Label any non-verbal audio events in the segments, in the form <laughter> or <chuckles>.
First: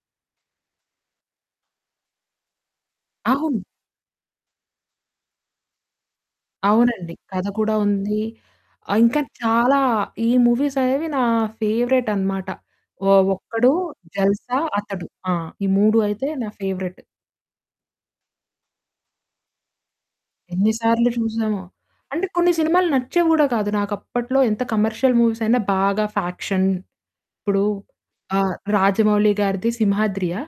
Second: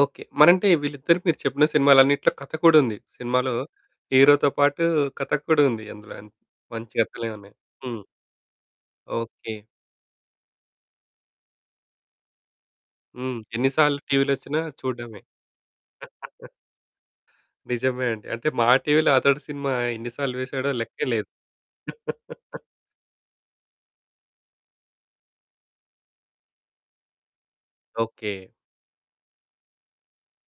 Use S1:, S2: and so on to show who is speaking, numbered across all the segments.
S1: Okay. మరంటే వీళ్ళిద్దరి మీరు చెప్పిన సినిమాలన్నిటిలో కథ కూడా ఉంది. సినిమాలో
S2: అవును.
S1: హీరోతో పాటు కథ కూడా ఉంది అందులో. మంచి
S2: అవునండి.
S1: కథలే
S2: కథ
S1: ఉన్నాయి.
S2: కూడా
S1: హ్మ్.
S2: ఉంది. ఆహ్, ఇంకా
S1: ఓకే.
S2: చాలా ఈ మూవీసనేవి నా ఫేవరేటన్నమాట. ఒ
S1: హ్మ్. ఎన్ని
S2: 'ఒక్కడు',
S1: సార్లు టీవీలో వచ్చినా
S2: 'జల్సా' అతడు
S1: చూడడమే.
S2: ఆ! ఈ 3 అయితే నా
S1: <chuckles>
S2: ఫేవరెట్.
S1: నిజమే అండి. అంటే మా టీవీలో 'అతడు' సినిమా ఎన్ని సార్లు వేసాడో
S2: ఎన్ని
S1: లెక్కే
S2: సార్లు
S1: లేదు.
S2: చూసామో! అంటే కొన్ని
S1: <laughs>
S2: సినిమాలు నచ్చేవి గూడా కాదు. నాకప్పట్లో ఎంత కమర్షియల్ మూవీస్ అయినా బాగా ఫ్యాక్షన్ ఇప్పుడు
S1: ఓకే.
S2: ఆహ్, 'రాజమౌళి' గారిది 'సింహాద్రియా'.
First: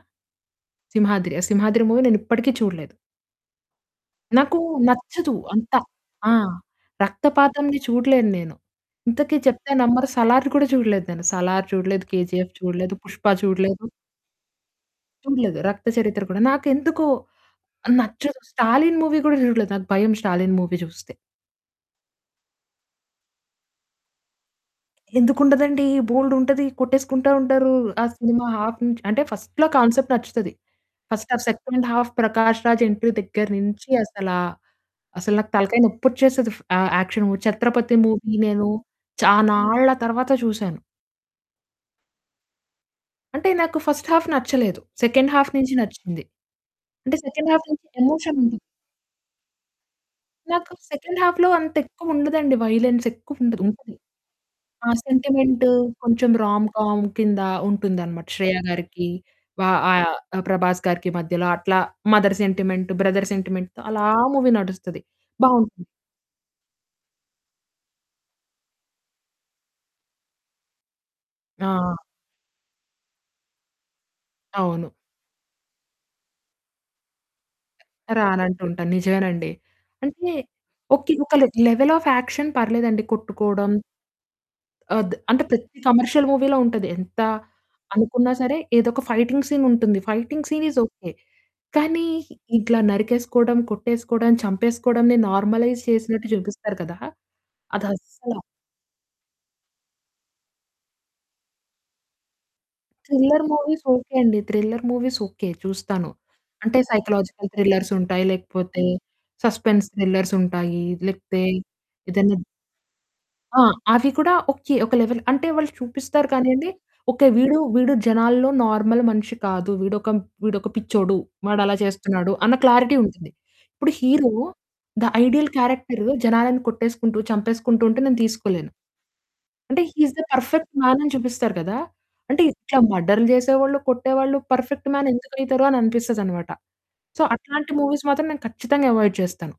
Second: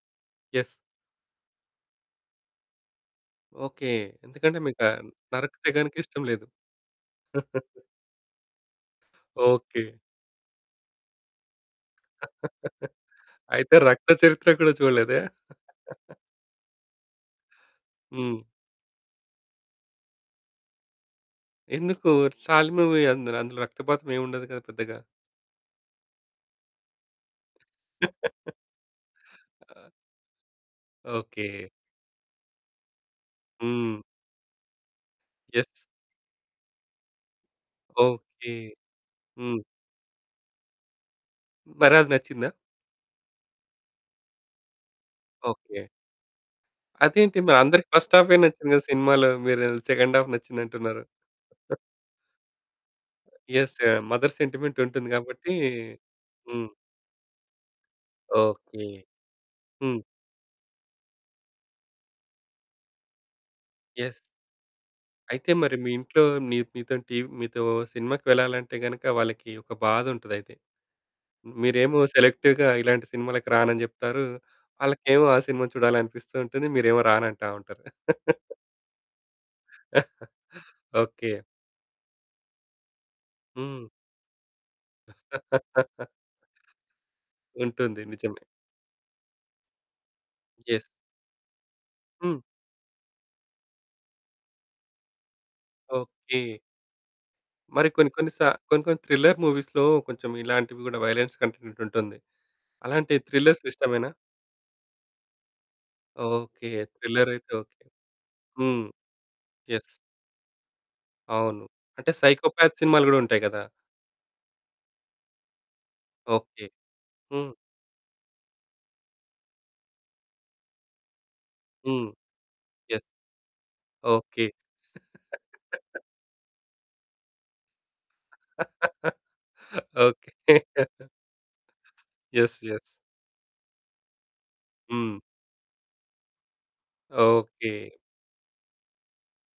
S1: ఎస్.
S2: 'సింహాద్రి'. 'సింహాద్రి' మూవీ నేనిప్పటికి చూడలేదు.
S1: ఓకే.
S2: నాకు
S1: ఎందుకంటే మీకా
S2: నచ్చదు.
S1: నరికితే
S2: అంత
S1: గనక ఇష్టం
S2: ఆ!
S1: లేదు.
S2: రక్తపాతంది
S1: <chuckles>
S2: చూడలేన్నేను. ఇంతకి చెప్తే
S1: ఓకే.
S2: నమ్మరు 'సలార్' కూడా చూడలేదు. నేను 'సలార్' చూడలేదు. 'కేజీఎఫ్' చూడలేదు. 'పుష్ప'
S1: <laughs> అయితే
S2: చూడలేదు.
S1: రక్త చరిత్ర గూడా చూడలేదా?
S2: చూడలేదు. 'రక్త
S1: <laughs>
S2: చరిత్ర' కూడా నాకెందుకో
S1: హ్మ్.
S2: నచ్చదు. 'స్టాలిన్' మూవీ గూడా చూడలేదు. నాకు భయం 'స్టాలిన్' మూవీ జూస్తే.
S1: ఎందుకు? స్టాలిన్ మూవీ అందులో, అందులో రక్తపాతం ఏముండదు గదా! పెద్దగా.
S2: ఎందుకుండదండి? బోలెడుంటది కొట్టేసుకుంటా ఉంటారు. ఆ సినిమా
S1: <laughs>
S2: హాఫ్ నుంచ్ అంటే ఫస్ట్‌లో
S1: ఆహ్.
S2: కాన్సెప్ట్ నచ్చుతది. First half
S1: okay.
S2: Second half 'Prakash Raj' entry దగ్గర నుంచి
S1: హ్మ్.
S2: అసలా అసలు నాకు
S1: ఎస్.
S2: తలకాయ నొప్పిచ్చేస్తది ఫ్ ఆ action movie. 'Chhatrapati' movie
S1: okay.
S2: నేను
S1: హ్మ్.
S2: చానాళ్ళ తరువాత చూసాను.
S1: మరది నచ్చిందా?
S2: అంటే నాకు ఫస్ట్ హాఫ్ నచ్చలేదు. సెకండ్ హాఫ్ నించి
S1: ఓకే.
S2: నచ్చింది. అంటే
S1: అదేంటి?
S2: సెకండ్
S1: మరి
S2: హాఫ్ నుంచి
S1: అందరికి ఫస్ట్ ఆఫే
S2: ఎమోషనుంది.
S1: నచ్చింది గదా! సినిమాలో. మీరు సెకండ్ ఆఫ్
S2: నాకు
S1: నచ్చిందంటున్నారు.
S2: సెకండ్ హాఫ్‌లో అంతెక్కువుండదండి వయలెన్స్ ఎక్కువుండదు.
S1: ఎస్. ఆ
S2: ఉంది.
S1: మదర్ సెంటిమెంట్
S2: ఆ
S1: ఉంటుంది గాబట్టి.
S2: సెంటిమెంట్ కొంచెం రామ్
S1: హ్మ్.
S2: కామ్ కింద ఉంటుందన్నమాట. 'శ్రేయ'
S1: ఓకే.
S2: గారికి వా
S1: హ్మ్.
S2: ఆహ్, ఆ 'ప్రభాస్' గారికి మధ్యలో అట్లా మదర్ సెంటిమెంట్, బ్రదర్ సెంటిమెంట్‌తో అలా
S1: ఎస్.
S2: ఆ మూవీ నడుస్తది
S1: అయితే మరి
S2: బావుంటుంది.
S1: మీ ఇంట్లో నీ మీతోని టీ మీతో సినిమాకు వెళ్ళాలంటే గనుక వాళ్ళకి ఒక బాధుంటదయితే.
S2: ఆ!
S1: మీరేమో సెలెక్టివ్‌గా ఇలాంటి సినిమాలకి రానని జెప్తారు.
S2: అవును.
S1: ఆళ్ళకేమో ఆ సినిమా చూడాలనిపిస్తూ ఉంటుంది. మీరేమో రానంటా ఉంటారు. <laughs>
S2: రానంటుంటాను. నిజమేనండి.
S1: <chuckles>
S2: అంటే ఓకే.
S1: ఓకే.
S2: ఒక లెవెల్ ఆఫ్ యాక్షన్ పర్లేదండి కొట్టుకోవడం.
S1: హ్మ్.
S2: ఆద్ అంటే ప్రతి
S1: <laughs>
S2: కమర్షియల్ మూవీలో ఉంటది. ఎంత
S1: ఉంటుంది.
S2: అనుకున్నా
S1: నిజమే.
S2: సరే ఏదో ఒక ఫైటింగ్ సీన్ ఉంటుంది. Fighting scene is
S1: yes.
S2: Okay. కానీ
S1: హ్మ్.
S2: ఇట్లా నరికేసుకోవడం, కొట్టేసుకోవడం, చంపేసుకోవడంని నార్మలైజ్ చేసినట్టు
S1: ఓకే.
S2: జూపిస్తారు కదా!
S1: మరి కొన్ని కొన్ని
S2: అదస్సల
S1: సా కొన్ని కొన్ని థ్రిల్లర్ మూవీస్‌లో కొంచెం ఇలాంటివి గూడా వయొలెన్స్ కంటెంట్ ఉంటుంది. అలాంటి
S2: థ్రిల్లర్
S1: థ్రిల్లర్స్
S2: మూవీస్
S1: ఇష్టమేనా?
S2: ఓకే. అండి. Thriller movies okay. చూస్తాను.
S1: ఓకే.
S2: అంటే
S1: థ్రిల్లర్
S2: సైకలాజికల్
S1: అయితే ఓకే.
S2: థ్రిల్లర్సుంటాయి. లేకపోతే
S1: హ్మ్.
S2: Suspense
S1: yes.
S2: థ్రిల్లర్సుంటాయి. లేకపోతే
S1: అవును. అంటే
S2: ఏదైనా
S1: సైకోపాత్ సినిమాలు గూడా ఉంటాయి
S2: ఆ!
S1: గదా!
S2: అవి గూడా ఓకే. ఒక లెవెల్ అంటే వాళ్ళు చూపిస్తారు
S1: ఓకే.
S2: కానీయండి ఓకే.
S1: హ్మ్.
S2: వీడు, వీడు జనాల్లో నార్మల్ మనిషి కాదు వీడొక, వీడొక పిచ్చోడు. వాడలా
S1: హ్మ్.
S2: చేస్తున్నాడు. అన్న క్లారిటీ
S1: యె
S2: ఉంటుంది. ఇప్పుడు hero
S1: okay.
S2: The ideal
S1: <laughs>
S2: character జనాలను కొట్టేసుకుంటూ, చంపేసుకుంటూ ఉంటే నేను తీసుకోలేను. అంటే he is the
S1: okay.
S2: Perfect man అని చూపిస్తారు గదా! అంటే
S1: ఎస్.
S2: ఇట్లా
S1: ఎస్.
S2: మర్డర్లు చేసేవాళ్ళు, కొట్టేవాళ్ళు పర్ఫెక్ట్ మ్యాన్
S1: హ్మ్.
S2: ఎందుకైతరు? అననిపిస్తదన్నమాట. సో అట్లాంటి
S1: ఓకే.
S2: మూవీస్ మాత్రం నేను ఖచ్చితంగా అవాయిడ్ చేస్తాను.